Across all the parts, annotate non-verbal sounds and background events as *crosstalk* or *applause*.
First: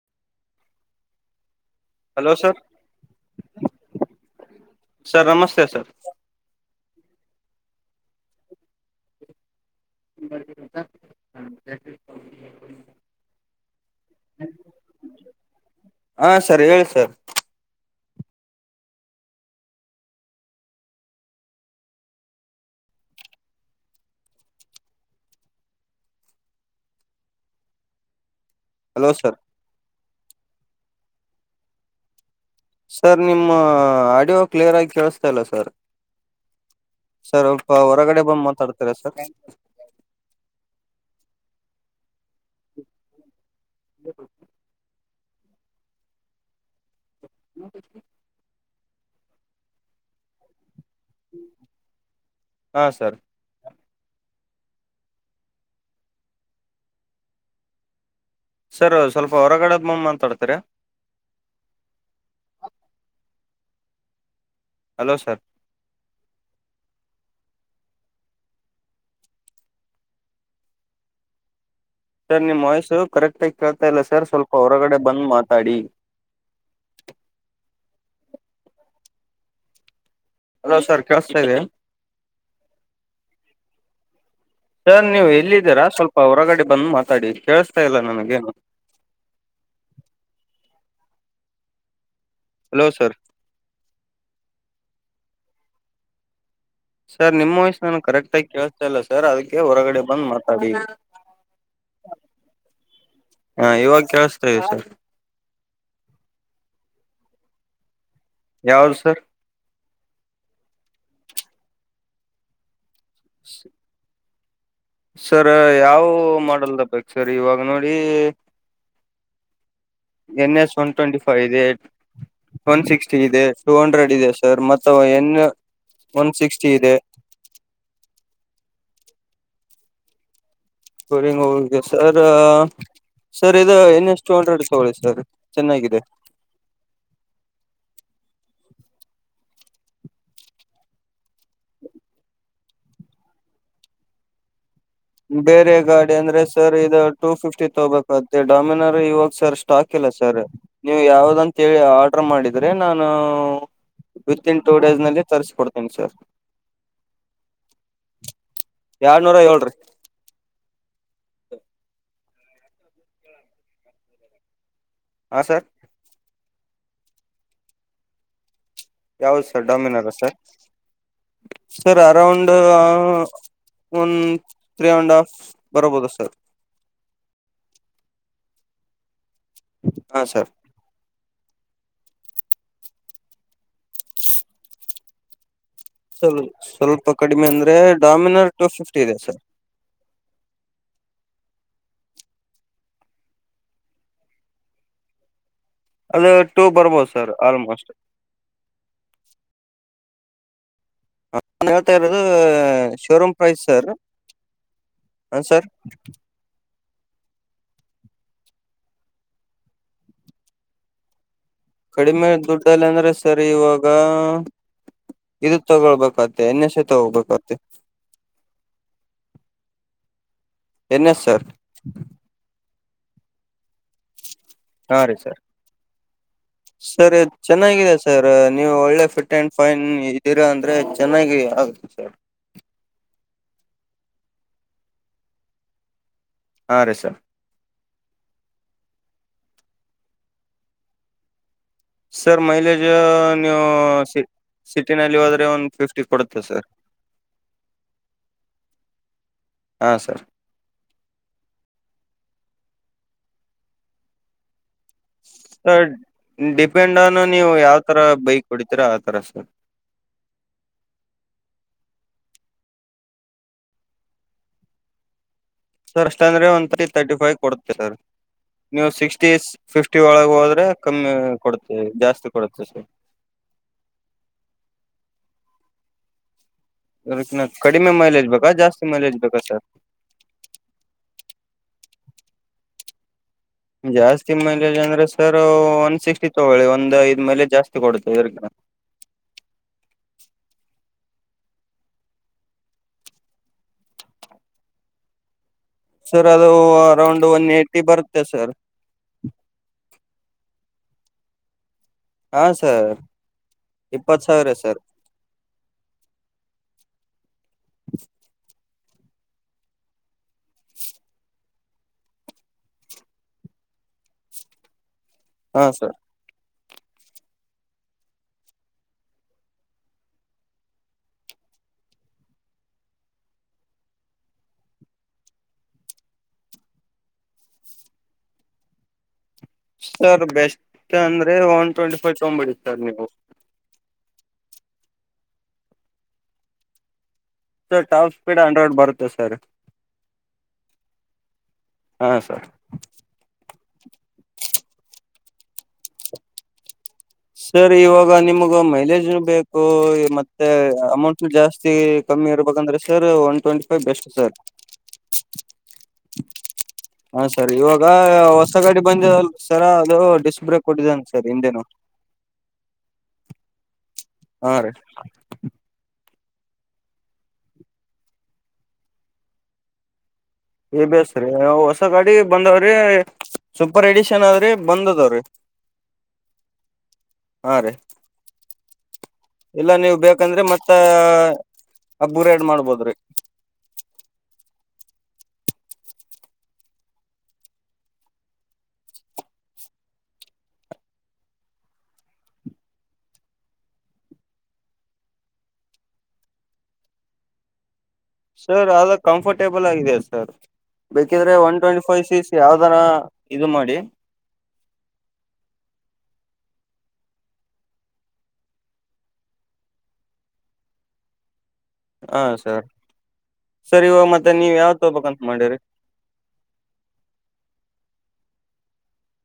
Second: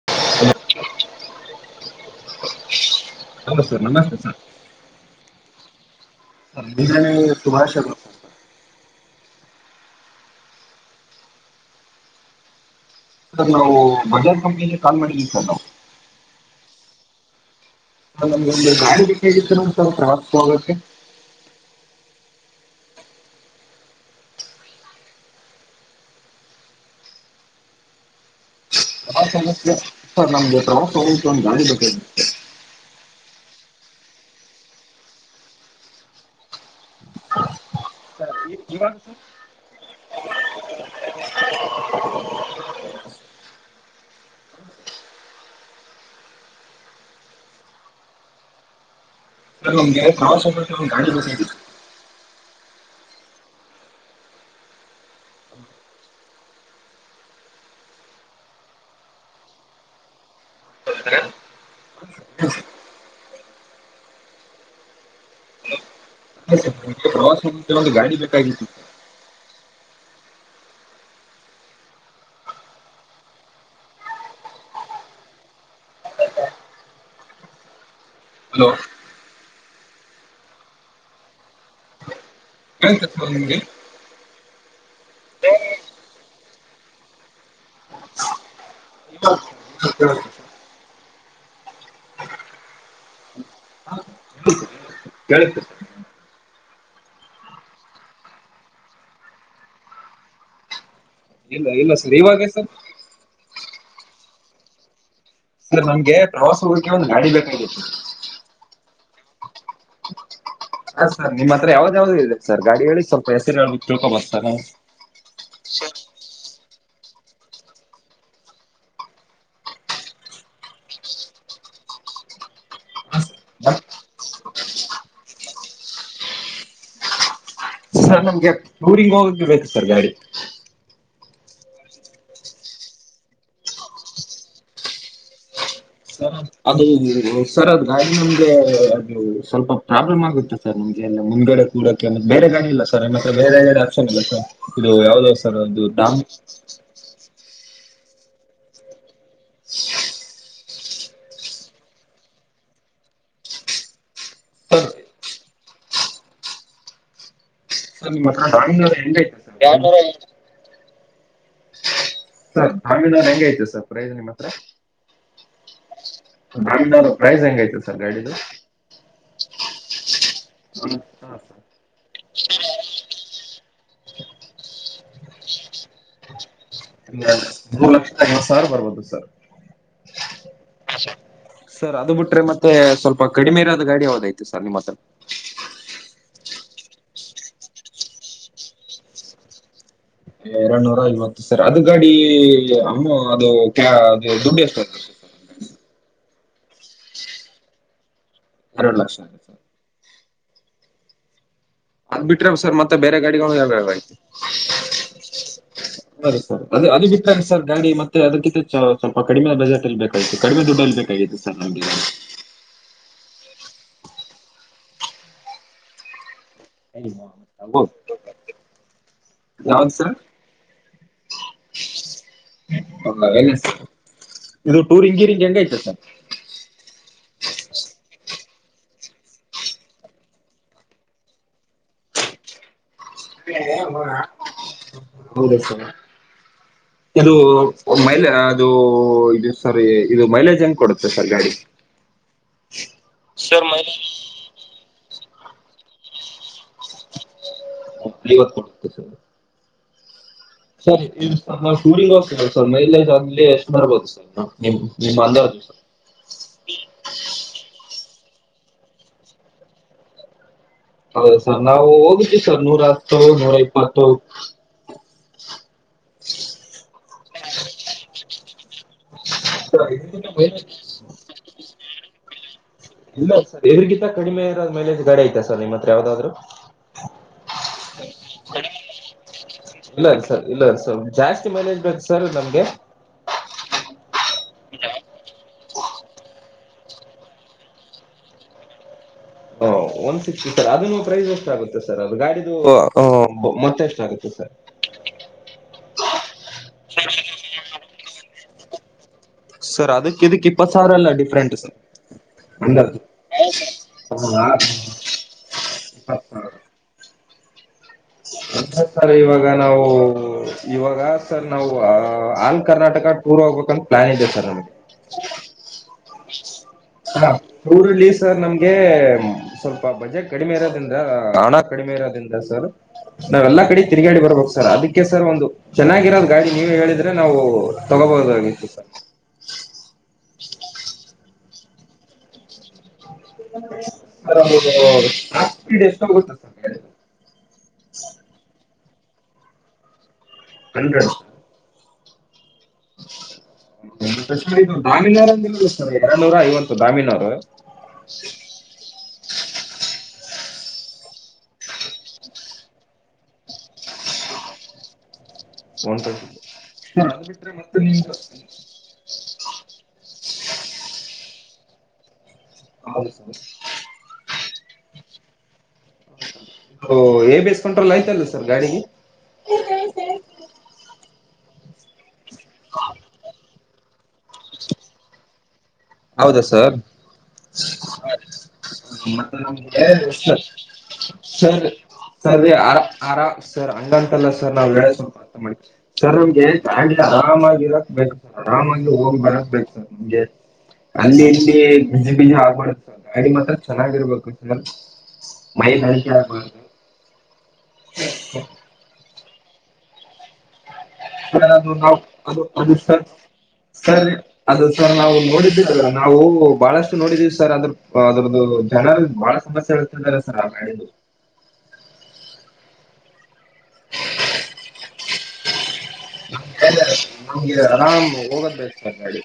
ಹ *unintelligible* hello sir ಹೌ sir ನಮಸ್ತೆ ಸರ್ ಸರ್ ನಮಸ್ತೆ ಸರ್ ನಿಗಾನ ಸುಭಾಷಗಳು ಹ *inaudible* ಸ ನಾವು ಬಜಾಜ್ ಕಂಪ್ನಿಯಲ್ಲಿ ಕಾಲ್ ಮಾಡಿದ್ದವಿ ಸರ್ ನಾವು ಹಾ ಸರ್ ಹೇಳಿ ಸರ್ ಗ ಹೇಗಿತ್ತು ನ ಸ್ವಲ್ಪಾ ಹೋಗಕೇ *unintelligible* ಹಲೋ ಹೋಗೋಕ್ಕೆ ಪ್ರವಾಸ ಹೋಗೋಕ್ಕೆ ಸರ್ ಸರ್ ನಮ್ಗೆ ಪ್ರವಾಸ ಹೋಗು ಒಂದು ಗಾಡಿ ಬೇಕೆ ಸರ್ ನಿಮ್ಮ ಆಡಿಯೋ ಕ್ಲಿಯರ್ ಆಗಿ ಕೇಳಿಸತಾ ಇಲ್ಲ ಸರ್ ಸರ್ಪ ಹೊರಗಡೆ ಸರ್ *unintelligible* ಈ- ಮಾತಾಡ್ತರ ಇವಾಗ ಸರ್ ಬ ನ ನಮ್ಗೆ ಹ ಗಾಂಡಿ ಬಸ ಹಾ ಸರ್ ಸರ್ ಸ್ವಲ್ಪ ಹೊರಗಡೆದ್ ಮಮ್ಮ್ ಮಾತಾಡ್ತರ ಹೌ ಹಲೋ ಸರ್ ಪ್ರವಾಸೋದ್ಯಮಗಾಡಿ ಬೇಕಾಗಿತ್ತು ಸರ್ ನಿಮ್ಮ ವಾಯ್ಸು ಕರೆಕ್ಟಾಗಿ ಕೇಳ್ತಾ ಇಲ್ಲ ಸರ್ ಸ್ವಲ್ಪ ಹೊರಗಡೆ ಬಂದು ಮಾತಾಡಿ ಹಲೋ ಹಲೋ ಸರ್ ಕೇಳಿಸತಾ ಇದೆ ಕೇಳಿಸ್ತಿಲ್ಲನಿಮಗೆ ಸರ್ ನೀವು ಎಲ್ಲಿದ್ದೀರಾ ಸ್ವಲ್ಪ ಹೊರಗಡೆ ಬಂದು ಮಾತಾಡಿ ಕೇಳಸ್ತಾ ಇಲ್ಲ ನನಗೇನು ಹ ಹಲೋ ಸರ್ ಕೇಳತ್ತು ಸರ್ ನಿಮ್ಮ ವಯಸ್ಸ ನಾನು ಕರೆಕ್ಟಾಗಿ ಕೇಳಸ್ತಾ ಇಲ್ಲ ಸರ್ ಅದಕ್ಕೆ ಹೊರಗಡೆ ಬಂದು ಮಾತಾಡಿ ಇಲ್ಲ ಇಲ್ಲ ಸರ್ ಇವಾಗ ಸರ್ ಹಾ ಇವಾಗ ಕೇಳಸ್ತಾ ಇದೆ ಸರ್ ಸರ್ ನಮ್ಗೆ ಪ್ರವಾಸ ಹೋೋಗಿಕೆ ಒಂದು್ ಗಾಡಿ ಬೇಕಾಗಿತ್ತು ಯಾರ ಸರ್ ಹ ಸರ್ ನಿಮ್ಮ ಹತ್ರ ಯಾವ್ದ್ ಯಾವ್ದು ಇದೆ ಸರ್ ಗಾಡಿ ಹೇಳಿ ಸ್ವಲ್ಪ ಹೆಸರು ತಿಳ್ಕೊ *inaudible* ಸರ್ ಯಾವ ಮಾಡ ಸರ್ ಇವಾಗ ನೋಡಿ N S one twenty five ಇದೆ ಒನ್ ಸಿಕ್ಸ್ಟಿ ಹಾಂ ಇದೆ ಟೂ ಸರ್ ಹಂಡ್ರೆಡ್ ಇದೆ ಸರ್ ಮ ಎನ್ ಒನ್ ಸಿಕ್ಸ್ಟಿ ಇದೆ ಸರ್ ನಮ್ಗೆ ಟಊರಿಂಗ ಹೋಗಕ್ಕೆ ಬೇಕು ಸರ್ ಗಾಡಿ ಸರಿಂಗ ಹೋಗಗೆ ಸರ್ ಸರ್ ಇ ಇನ್ನಷ್ಟು ಅಂಡ್ರೆಡ್ ತಗೊಳ್ಳಿ ಸರ್ ಚೆನ್ನಾಗಿದೆ ಸರ್ ಅದು ಸರ್ ಅದ್ ಗಾಡಿ ನಮ್ಗೆ ಅದು ಸ್ವಲ್ಪ ಪ್ರಾಬ್ಲಮ್ ಆಗುತ್ತೆ ಸರ್ ನಮ್ಗೆ ಎಲ್ಲ ಮುಂದ್ಗಡೆ ಕೂಡಕೆ ಅಂದ ಬೇರೆ ಗಾಡಿ ಇಲ್ಲ ಸರ್ ತ್ರ ಬೇರೆ ಗಡೆ ಆಸರ್ ಇಲ್ಲ ಸರ್ ಇದು ಯಾವ್ದು ಸರ್ ಬೇರೆ ಅದು ಗಾಡಿ ಡಾಮ್ ಅಂದ್ರೆ ಸರ್ ಇ ಟು ಫಿಫ್ಟಿ ೋಗಬೇಕತ್ತೆ ಡಾಮಿನರ ಇವಾಗ ಸರ್ ಸ್ಟಾಕ್ ಎಲ್ಲ ಸರ್ ನೀವು ಯಾವ್ದಂತೇಳಿ ಆರ್ಡರ್ ಮಾಡಿದರೆ ನಾನು ವಿತ್ ಇನ್ ಟೂ ಸರ್ ಡೇಸ್ನಲ್ಲಿ ತರ್ರಿಸಿಕೊಡ್ತೀನಿ ಸರ್ ಹನ್ಮ ಹಾಮೂ ಹೆಂಗತ ಎರಡ್ನೂರ ಸ ಯ ಏಳ್ರಿ ಸರ್ ಾಮಿನಾರ್ ಹೆಂಗ ಐತೆ ಸರ್ ಪ್ರಯಜ ನಿಮ್ಮ ಹತ್ರ ಹಾಂ ಸರ್ ಾಮ ಪ್ರೈಸ್ ಹೆಂಗೈತೆ ಸರ್ ಗಾಡಿಿಗೆ ಯಾವ್ದ್ ಸರ್ ಡಾಮಿನಲ್ಲ ಸರ್ ಸರ್ ಅರಾಂಡ್ ಒಂದು ತ್ರೀ ಅಂಡ್ ಹಾಫ್ ಬರಬಹದ ಸರ್ ಮೂರು ಲಕ್ಷ ತವತ್ತು ಸಾವಿರ ಬರ್ಬೋದು ಸರ್ ಹಾ ಸರ್ ಸರ್ ಅದು ಬಿಟ್ರೆ ಮತ್ತೆ ಸ್ವಲ್ಪ ಕಡಿಮೆ ಇರಾದ ಗಾಡಿ ಯಾವ್ದಐತಿ ಸರ್ ನಿಮ್ಮ ಹತ್ರ ಸಲ್ ಸ್ವಲ್ಪ ಕಡಿಮೆ ಅಂದ್ರೆ ಡಾಮಿನೋ ಟು ಫಿಫ್ಟಿ ಇದೆ ಸರ್ ಎರಡ್ನೂರ ಐವತ್ತು ಸರ್ ಅದು ಗಾಡಿ ಅಮ್ಮ ಅದು ಕ ಅದು ದುಡ್ಡು ಎಷ್ಟು ಅದು ಟೂ ಬರ್ಬೋದು ಸರ್ ಆಲ್ಮೋಸ್ಟ್ ಅರಳ ಲಕ್ಷರ್ ಹಾ ನನ್ ಹೇಳ್ತಾ ಇರೋದು ಅದ್ ಬಿಟ್ರೆ ಸರ್ ಮತ್ತೆ ಬೇರೆ ಶೋರೂಮ್ ಗಾಡಿಗಳು ಪ್ರೈಸ್ ಸರ್ ಯಾವ್ಯಾವ ಐತಿ ಹ ಸರ್ ಅದ ಅದದು ಬಿಟ್ಟಾಗೆ ಸರ್ ಗಾಡಿ ಮತ್ತೆ ಅದಕ್ಕಿಂತ ಸ್ವಲ್ಪ ಕಡಿಮೆ ಬಜೆಟ್ ಅಲ್ಲಿ ಬೇಕಾಗಿತ್ತು ಕಡಿಮೆ ದುಡ್ಡಲ್ಲಿ ಬೇಕಾಗಿತ್ತು ಸರ್ ನಮಗೆ ಕಡಿಮೆ ದುಡ್ಡಲ್ಲ ಅಂದ್ರೆ ಸರಿ ಇವಾಗ ಇದು ತಗೊಳ್ಬೇಕಾದ ನ ಶತ ಉಬತ ಯಾವ್ದ ಸರ್ ಎನ್ನ ಸರ್ ಹಂದಾವಲ್ಲ ಇದು ಹಾ ಟೂರ್ ರೀ ಹಿಂಗೀರಿ ಸರ್ ಹಿಂಗಗೆ ಹೆಂಗ ಐತೆ ಸರ್ ಸರ್ ಇದು ಚೆನ್ನಾಗಿದೆ ಸರ್ ನೀವು ಒಳ್ಳೆ ಫಿಟ್ ಅಂಡ್ ಫೈನ್ ಇದೀರಾ ಅಂದ್ರೆ ಚೆನ್ನಾಗಿ ಆಗುತ್ತೆ ಸರ್ ಹೌದ ಹಾ ರೀ ಸರ್ ಕೆದು ಮೈಲ ಅದು ಇದು ಸರ್ ಇದು ಮೈಲೇಜ್ ಹೆಂಗ ಕೊಡುತ್ತೆ ಸರ್ ಗಾಡಿ ಸರ್ ಮಹಿಲೇಶ್ ನೀವು ಸಿಟಿನಲ್ಲಿ ಹೋದ್ರೆ ಒಂದು ಫಿಫ್ಟಿ ಕೊಡುತ್ತೆ ಸರ್ ವತ್ತು ಕೊಟ್ಟ ಸ ಹಾ ಸರ್ ಸರಿ ಶೂಡಿಂಗ್ ಹೋಗ್ತ ಸರ್ ಮೈಲೈ್ ಅಲ್ಲಿ ಎಷ್ಟು ಬರ್ಬೋದು ಸರ್ ನಾವು ನಿಮ್ ನಿಮ್ಮ ಅಂದಾಜು ಸ ಸರ್ ಡಿಪೆಂಡ್ ಆನ್ ನೀವು ಯಾವ್ದ ಆ ತರ ಬೈಕ್ ಹೊಡಿತೀರ ಆ ತರಸ ಹೌದು ಸರ್ ನಾವು ಹೋಗಿದವಿ ಸರ್ ನೂರ ಹತ್ತು ನೂರ ಇಪ್ಪತ್ತು ಸರ್ ಸ್ಟಂಡ ಒ ತರ್ಟಿ ಫೈವ್ ಕೊಡುತ್ತೆ ಸರ್ ನೀವು ಸಿ ಸರ್ ಫಿಫ್ಟಿ ಇದ್ರಕ್ಕಿಂತ ಒಳಗೆ ಹೋದ್ರೆ ಕಮ್ಮಿ ಕೊಡ್ತವಿ ಜಾಸ್ತಿ *inaudible* ಇಲ್ಲ ಸರ್ ಎದುರಿಗಿಂತ ಕಡಿಮೆ ಇರ ಮೇಲೆ ಗಾಡೆ ಆಐತಾ ಸರ್ ನಿಮ್ಮ ಹತ್ರ ಯಾವ್ದಾದ್ರು ಅದಕ್ಕಿನ್ನ ಕಡಿಮೆ ಮೈಲೇಜ್ ಬೇಕಾ ಜಾಸ್ತಿ ಮೈಲೇಜ್ ಬೇಕಾ ಸರ್ ಇಲ್ಲ ಸರ್ ಇಲ್ಲ ಸರ್ ಜಾಸ್ತಿ ಮನೇಜ್ ಬೇಕು ಸರ್ ನಮ್ಗೆ ಜಾಸ್ತಿ ಮೈಲೇಜ್ ಅಂದ್ರೆ ಸರ್ ಒನ್ ಸಿಕ್ಸ್ಟಿ ತಗೊಳ್ಳಿ ಒಂದ್ ಐದು್ ಮೈಲೇಜ್ ಜಾಸ್ತಿ ಕೊಡುತ್ತೆ ಇದ್ರಗ ಒನ್ ಸಿಕ್ಟಿ ಸರ್ ಅದನ್ನು ಪ್ರೈಸ್ ಎಷ್ಟಾಗುತ್ತೆ ಸರ್ ಅದು ಗಾಡಿದು ಮತ್ತೆಷ್ಟ ಆಗುತ್ತೆ ಸರ್ ಸರ್ ಅದು ಅರೌಂಡ್ ಒನ್ ಏ್ಟಿ ಬರು ಸರ್ ಸರ್ ಅದಕ್ಕೆ ಇದಕ್ ಇಪ್ಪತ್ ಸಾವಿರ ಅಲ್ಲ ಡಿಫ್ರೆಂಟ್ ಸರ್ ಹಾ ಅಂದ ಸರ್ ಇಪ್ಪತ್ ಹ ಸಾವಿರ ಸರ್ *inaudible* ಅ ಸರ್ ಇವಾಗ ನಾವು ಇವಾಗ ಸರ್ ನಾವು ಆಲ್ ಕರ್ನಾಟಕ ಟೂರ್ ಹೋಗ್ಬೇಕಂತ ಪ್ಲಾನ್ ಇದೆ ಸರ್ ನಮ್ಗೆ ಹಾ ಸರ್ ಹಾ ಊರಲ್ಲಿ ಸರ್ ನಮ್ಗೆ ಸ್ವಲ್ಪ ಬಜೆಟ್ ಕಡಿಮೆ ಇರೋದ್ರಿಂದ ಹಣ ಕಡಿಮೆ ಇರೋದ್ರಿಂದ ಸರ್ ನಾವೆಲ್ಲಾ ಕಡೆ ತಿರುಗಾಡಿ ಬರ್ಬೇಕ ಸರ್ ಅದಕ್ಕೆ ಸರ್ ಒಂದು ಚೆನ್ನಾಗಿರೋದ ಗಾಡಿ ನೀವೇ ಹೇಳಿದ್ರೆ ನಾವು ತಗೋಬಹದಾಗಿತ್ತು ಸರ್ ಸರ್ ಬೆಸ್ಟ್ ಅಂದ್ರೆ ಒನ್ ಟ್ವೆಂಟಿ ಫೈರ್ ತಗಬಿಡಿ ಸರ್ ನೀವು ಸ ಒ ಸ್ಪೀಡ್ ಎಷ್ಟೋಗುತ್ತೆ sir sir top speed hundred ಬರುತ್ತೆ ಸರ್ ಹನ್ ಹಾ ಸರ್ ಶ್ಮಾಮೀ ೂ ಐ ಸರ್ ಇವಾಗ ನಿಮ್ಗ ಮೈಲೇಜ್ ಬೇಕು ಮತ್ತೆ ಅಮೌಂಟ್ ಜಾಸ್ತಿ ಕಮ್ಮಿ ಇರ್ಬೇಕಂದ್ರೆ sir one twenty five best sir one twenty ಹಾ ಸರ್ ಇವಾಗ ಹೊಸ ಗಾಡಿ ಬಂದಿದಲ್ಲ ಸರ ಅದು ಡಿಸ್ಕ್ ಬ್ರೇಕ್ ಕೊಟ್ಟಿದ್ದನೆ ರಿ ಇಿಂದೇನು ಹೌೌ ಹಾ ರೀ ಏ ಬೇಸ್ಕಂ್ರಲ್ಲ ಆಯ್ತಲ್ ಸರ್ ಗಾಡಿಗೆ ಎ ಬಿ ಎಸ್ ಹೊಸ ಗಾಡಿ ಬಂದವ್ರೆ ಸೂಪರ್ ಎಡಿ ಆದ್ರೆ ಬಂದದವ್ರೀ ಹೌದಾ ಸರ್ ಹಾ ರೀ ಇಲ್ಲ ನೀವ್ ಬೇಕಂದ್ರೆ ಮತ್ತ ಅಪ್ಗ್ರೇಡ್ ಸರ್ ಮಾಡ್ಬೋದ್ರಿ ಆರ ಸರ್ ಅಂಗಟಲ್ಲ ಸರ್ ನಾವ್ ಹೇಳೆ ಸ್ವಲ್ಪ ಅರ್ಥ ಮಾಡವಿ ಸರ್ ಅವಮ್ಗೆ ಫ್ಯಾಮ್ಲಿ ಆರಾಮಾಗಿರಕ್ ಬು ಸರ್ ಆರಾಮಾಗಿ ಹೋಗಿ ಬರಕ್ ಬೇಕು ಸರ್ ನಮ್ಗೆ ಅಲ್ಲಿ ಇಲ್ಲಿ ಬಿಜಿ ಬಿಜಿ ಆಗ್ಬಾರಡುದು ಸರ್ ಅಡಿ ಮಾತ್ರ ಚೆನ್ನಾಗಿರ್ಬೇಕು ಸರ್ ಮೈ ಅಡಿಕೆ ಆಗ್ಬಾರದು ಸರ್ ಅ ಕಂಫರ್ಟ್ ಟೇಬಲ್ ಆಗ ಸರ್ ಬೇಕಿದ್ರೆ ಸರ್ ಒನ್ ಅದು ಟ್ವೆಂಟಿ ನಾವು ಫೈವ್ ಸಿ ಸಿ ಅದು ಯಾವ್ದಾರ ಅದು ಸರ್ ಇದು ಮಾಡಿ ಸರಿ ಅದು ಸರ್ ನಾವು ನೋಡಿದ್ದೀರಲ್ಲ ನಾವು ಬಹಳಷ್ಟು ನೋಡಿದೀವಿ ಸರ್ ಅದ್ರ ಅದ್ರದ್ದು ಜನರು ಬಾಳ ಸಮಸ್ಯೆ ಇಳ್ತಿದ್ದಾರೆ ಸರ್ ಆ ಬೆಳೆದು ಹ ಸರ್ ಸರಿ ಹ ಮತ್ತೆ ನೀವ್ ಯಾವ ತಗಬೇಕಂತ ಮಾಡ್ಯರಿ ನಮಗೆಿದ ಆರಾಮ್ ಹೋಗೋದಬೇಕ ನಡಿ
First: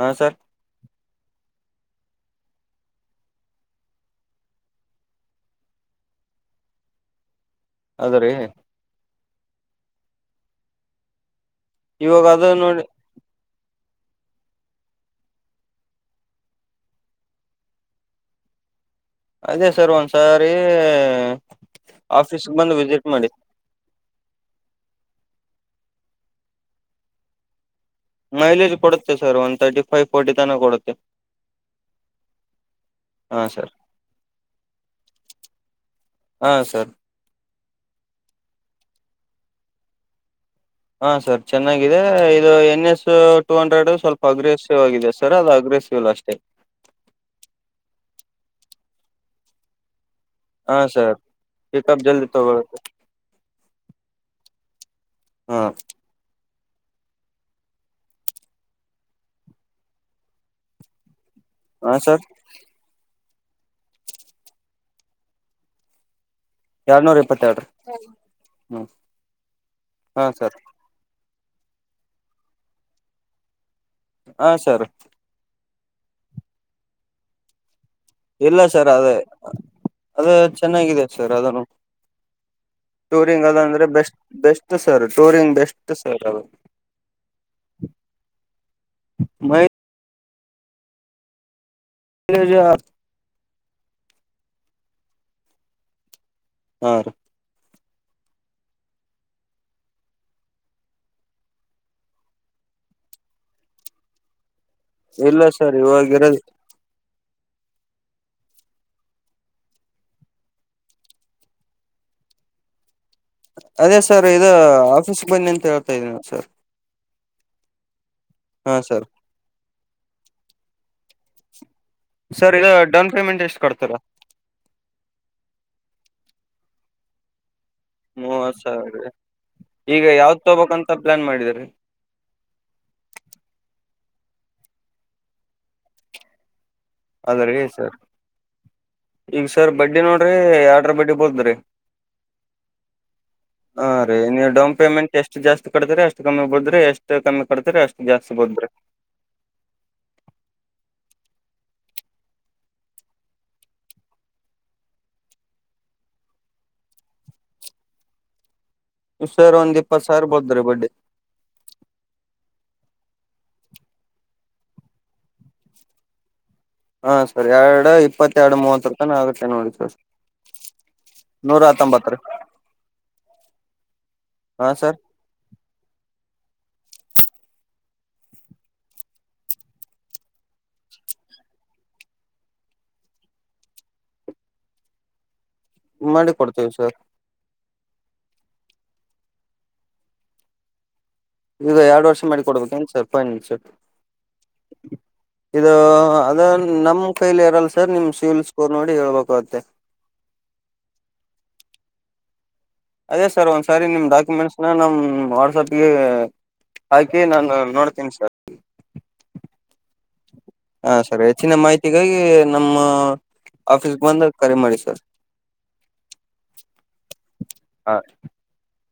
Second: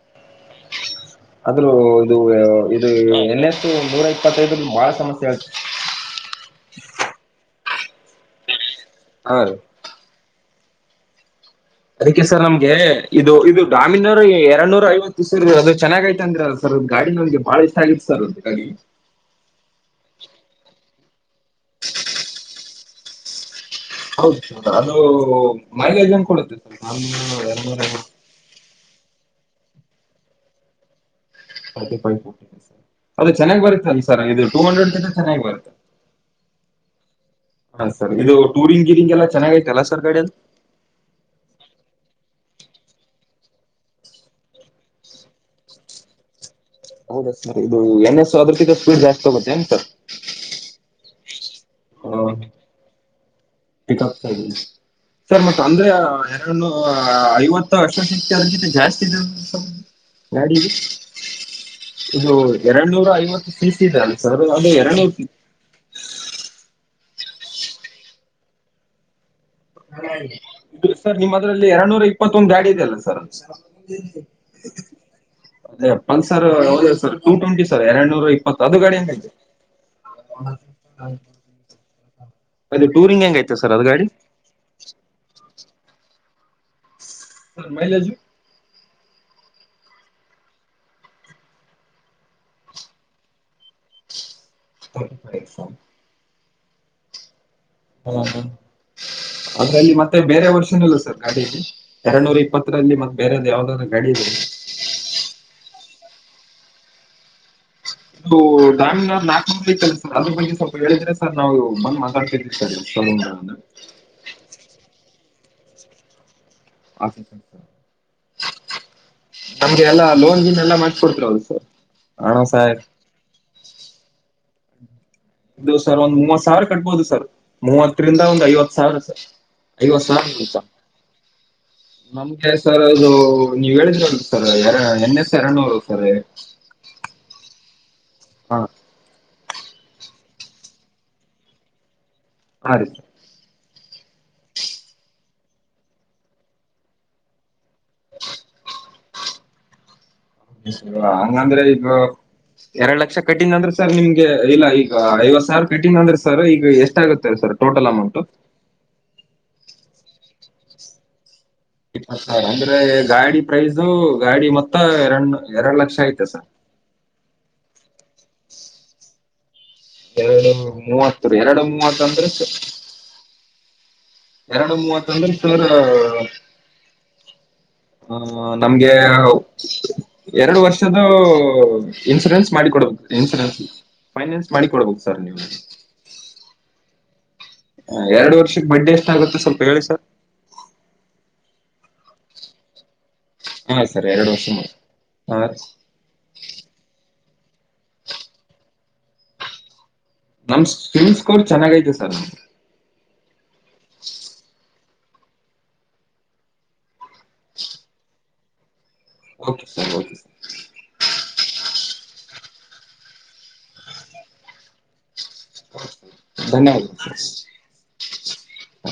ಹಾ ಸರ್ ಆದ್ರೂ ಇದು ಇದು ಎನ್ನೆತ್ತುು ನೂರ ಇಪ್ಪತ್ತೈದ್ರ ಬಹಳ ಸಮಸ್ಯೆ ಆಳ್ತ ಅದ್ರ ಹ ಅದಕ್ಕೆ ಇವಾಗ ಸರ್ ಅದು ನಮ್ಗೆ ನೋಡಿ ಇದು ಇದು ಗಾಮೀಿನವರು ಎರಡ್ ನೂರ ಐವತ್ತು ಸರ್ ಅದು ಚೆನ್ನಾಗ ಐತ ಅಂದ್ರರಲ್ಲ ಸರ್ ಗಾಡಿ ನಮಗೆ ಬಾಳ ಇಷ್ಟ ಆಗಿತ್ತು ಸರ್ ಗಾಡಿ ಅದೇ ಸರ್ ಒಂದ್ಸಾರಿ ಆಫೀಸ್ಗೆ ಬಂದು ವಿಸಿಟ್ ಮಾಡಿ ಹೌದೌ ಅದು ಮೈನ್ ಕೊಡುತ್ತೆ ಸ್ವಲ್ಪ ನೂ ಎ ಮೈಲೇಜ್ ಕೊಡುತ್ತೆ sir one thirty five forty ತನಕ ಕೊಡುತ್ತೆ ಹ್ಮ್ಮ್. ಹಾ ಸರ್ ಹಾ ಸರ್ ಈಿಂಗೆಲ್ಲ ಚೆನ್ನಾಗ ಐತೆಲ್ಲ ಸರ್ ಗಡಿಯದು ಹಾ ಸರ್ ಚೆನ್ನಾಗಿದೆ ಇದು ಎನ್ ಎಸ್ ಟೂ ಅಂಡ್ರೆಡ್ ಸ್ವಲ್ಪ ಅಗ್ರೆಸಿವ್ ಆಗಿದೆ ಸರ್ ಅದು ಅಗ್ರೆಸಿವ್ಲ್ ಅಷ್ಟೇ ಹೌದ ಇದು ಎನ್ ಎಸ್ ಅದ್ರಕ್ಕ ಸ್ಪೀಡ್ ಜಾಸ್ತಿ ಆೋಗುತ್ತೆ ಏನ್ಸ ಹಾ ಸರ್ ಪಿಕಪ್ ಹಾ ಜಲ್ದಿ ತಗೊಳುತ್ತೆ ಪ ಸರ್ ಮತ್ತ ಹಾ ಅಂದ್ರೆ ಐವತ್ತು ಅರ್ಷವ ಸಿಕ್ತ ಅದ ಜತೆ ಜಾಸ್ತಿ ಇದ ಗಾಡಿಗೆ ಹಾ ಸರ್ ಇದು ಎರಡ್ ನೂರ ಐವತ್ತು ಸಿಸಲ್ಲ ಸರ್ ಅದು ಎರಡು ಎರಡ್ನೂರ ಇಪ್ಪತ್ತೆರಡುರ ಹ್ಮ್ ಹ ಹಾ ಸರ್ ಇದು ನಿಮ್ ಅದ್ರಲ್ಲಿ ಎರಡ್ ನೂರ ಇಪ್ಪತ್ತೊಂದು ಗಾಡಿ ಇದದೆೆಯಲ್ಲ ಸರ್ ಹ್ಮ ಹಾ ಸರ್ ಅದೇ ಪಸರ್ ಯಾವ ಸರ್ ಟು ಟ್ವೆಂಟಿ ಸರ್ ಎರಡ್ ನೂರ ಇಲ್ಲ ಇಪ್ಪತ್ತು ಅದು ಸರ್ ಗಾಡಿ ಅದೇ ಹೆಂಗೈತೆ ಅದೇ ಚೆನ್ನಾಗಿದೆ ಸರ್ ಅದನ್ನು ಅದು ಟೂರಿಂಗ್ ಹೆಂಗೈತೆ ಅಲ್ಲ ಸರ್ ಅಂದ್ರೆ ಅದು ಗಾಡಿ ಬೆಸ್ಟ್ ಬೆಸ್ಟ್ ಸರ್ ಟೂರಿ ಬೆಸ್ಟ್ ಸರ್ ಅದು ಸ ಮೈಲೈಜು ಮೈ ಹಜ ರ್ಟಿಫ ಎಕ್ಸಾಮ ಹ ಹ್ಮ ಹ್ಮ ಅದ್ರಲ್ಲಿ ಮತ್ತೆ ಬೇರೆ ವರ್ಷನಲ್ಲ ಸರ್ ಗಾಡಿ ಇಲ್ಲಿ ಎರನೂರ ಇಪ್ಪತ್ತರಲ್ಲಿ ಮತ್ತ ಬೇರೆದ ಯಾವ್ದಾದ್ ಗಾಡಿ ಇದೆ ಇಲ್ಲಾ ಸರ್ ರ ಇದು ದಾಮ ನಾಲ್ಕು ಇ ಸರ್ ಅದ್ರ ಬಗ್ಗೆ ಸ್ವಲ್ಪ ಹೇಳಿದ್ರೆ ಸರ್ ನಾವು ಮಂದ ಮಾತಾಡ್ತರ್ತ ಅದೇ ಸರ್ ಇದು ಆಫೀಸ್ ಬನ್ನಿ ಅಂತ ಹೇಳ್ತಾ ಇದೀನಿ ನ ಸರ್ ಹಾ ಸರ್ ನಮಗೆಲ್ಲ ಲೋನ್ನ್ ಎಲ್ಲಾ ಮಾಡ ಕೊಡ್ತಿರದು ಸರ್ ಹಾ ಸರ ಕೊಡ್ತಾರೆ ಇದು ಸರ್ ಒಂದ್ ಮೂವತ್ ಸಾವಿರ ಕಟ್ಬೋದು ಸರ್ ಮೂವತ್ತರಿಂದ ಒಂದು ಮೂವತ್ ಐವತ್ತು ಸಾವಿರ ಸ ರೀ. ಐವತ್ ಈಗ ಸಾವಿರ ಯಾವ್ದ್ ಉಂ ಸ ತಗೋಬೇಕಂತ ಪ್ಲಾನ್ ಮಾಡಿದ್ರಿ ನಮ್ಗೆ ಸರ್ ಅದು ನೀವ್ ಹೇಳಿದ್ರ ಸ ಎರ ಎನ್ ಎಸ್ ಎರನೂರು ಸರ್ ಅದರ ಸರ್ ಹಾ ಈಗ ಸರ್ ಬಡ್ಡಿ ನೋಡ್ರಿ ಆರ್ಡ್ರ ಬಡ್ಡಿ ಬೋದ್ರಿ ಹ ಹಾ ರೀ ನೀವು ಡೌನ್ ಪೇಮೆಂ ಎಷ್ಟ ಜಾಸ್ತಿ ಕಡತ್ರರಿ ಅಷ್ಟು ಕಮ್ಮಿಗ್ ಬಿಡದ್ರಿ ಎಷ್ಟು ಕಮ್ಮಿ ಬರ್ತರ ಅಷ್ಟು ಜಾಸ್ತಿ ಬಂದ್ರೆ ಹಂಗಂದ್ರೆ ಈಗ ಎರಡ್ ಲಕ್ಷ ಕಟ್ಟನ್ ಅಂದ್ರೆ ಸರ್ ನಿಮ್ಗೆ ಇಲ್ಲ ಈಗ ಐವತ್ ಸಾವಿರ ಕಟ್ಟನ್ ಅಂದ್ರೆ ಸರ್ ಈಗ ಎಷ್ಟಾಗುತ್ತೆ ಸರ್ ಟೋಟಲ್ ಅಮೌಂಟ್ ಸರ್ ಒಂದ್ ಇಪ್ಪತ್ ಸಾರ್ ಬೋದ್ರೀ ಬಡ್ಡಿ ಇ ಸರ್ ಅಂದ್ರೆ ಗಾಡಿ ಪ್ರೈಸು ಗಾಡಿ ಮೊತ್ತ ಎರಡ್ ಎರಡ್ ಲಕ್ಷ ಐತೆ ಸರ್ ಹಾ ಸರಿ ಎರಡ ಇ ಇಪ್ಪತ್ತ ಎರ ಮೂವ ಆ ನೋತ ಎರಡು ಮೂವತ್ತು ಎರಡು ಮೂವತ್ ಹತ್ತೊಂಬತ್ತರ ಅಂದ್ರೆ ಸರ್ ಹಾ ಎರಡು ಸರ್ ಮೂವತ್ತ ಅಂದ್ರೆ ಸರ ಹ ನಮ್ಗೆ ಎರಡು ವರ್ಷ್ದ ಇನ್ಶೂರೆನ್ಸ್ ಮಾಡಿಿಕೊಡ್ಬೇಕು ಇನ್ಶುರೆನ್ಸ್ ಫೈನಾನ್ಸ್ ಮಾಡಿ ಕೊಡ್ಬೇಕ ಸರ್ ನೀವು್ ಮಾಡಿ ಕೊಡ್ತೇವಿ ಸರ್ ಎರಡು ವರ್ಷಕ್ ಬಡ್ಡಿ ಎಷ್ಟ ಆಗುತ್ತೆ ಸ್ವಲ್ಪ ಹೇಳಿಸರ್ ಈಗ ಎರಡು ವರ್ಷ ಮಾಡಿ ಕೊಡ್ಬೇಕುನ್ಸರ್ ಹ್ಮ್ ಹಾ ಸರ್ ಎರಡು ವರ್ಷ ಮಾಡಿ ಇದು ಅದು ನಮ್ ಕೈಲ್ ಇರಲ್ಲ ಸರ್ ನಿಮ್ ಸಿವಿಲ್ ಸ್ಕೋರ್ ನೋಡಿ ಹೇಳ್ಬೇಕುತ್ತೆ ನಮ್ ಸ್ಮ್ ಸ್ಕೋರ್ ಚೆನ್ನಾಗ ತೆ ಸರ್ ಅದೇ ಸರ್ ಒಂದ್ಸಾರಿ ನಿಮ್ ಡಾಕ್ಯುಮೆಂಟ್ಸ್ ನ ನಮ್ ಹ್ಮ ವಾಟ್ಸಪ್ಗೆ ಹಾಕಿ ನಾನ ನೋಡ್ತೀನಿ sir okay sir okay sir ಹಾ ಸರ್ ಹೆಚ್ಚಿನ ಮಾಹಿತಿಗಾಗಿ ನಮ್ಮ ಆಫೀಸ್ಗೆ ಬಂದ ಕರೆ ಮಾಡಿ ಸರ್ ಹಾ ಧನ್ಯವಾದ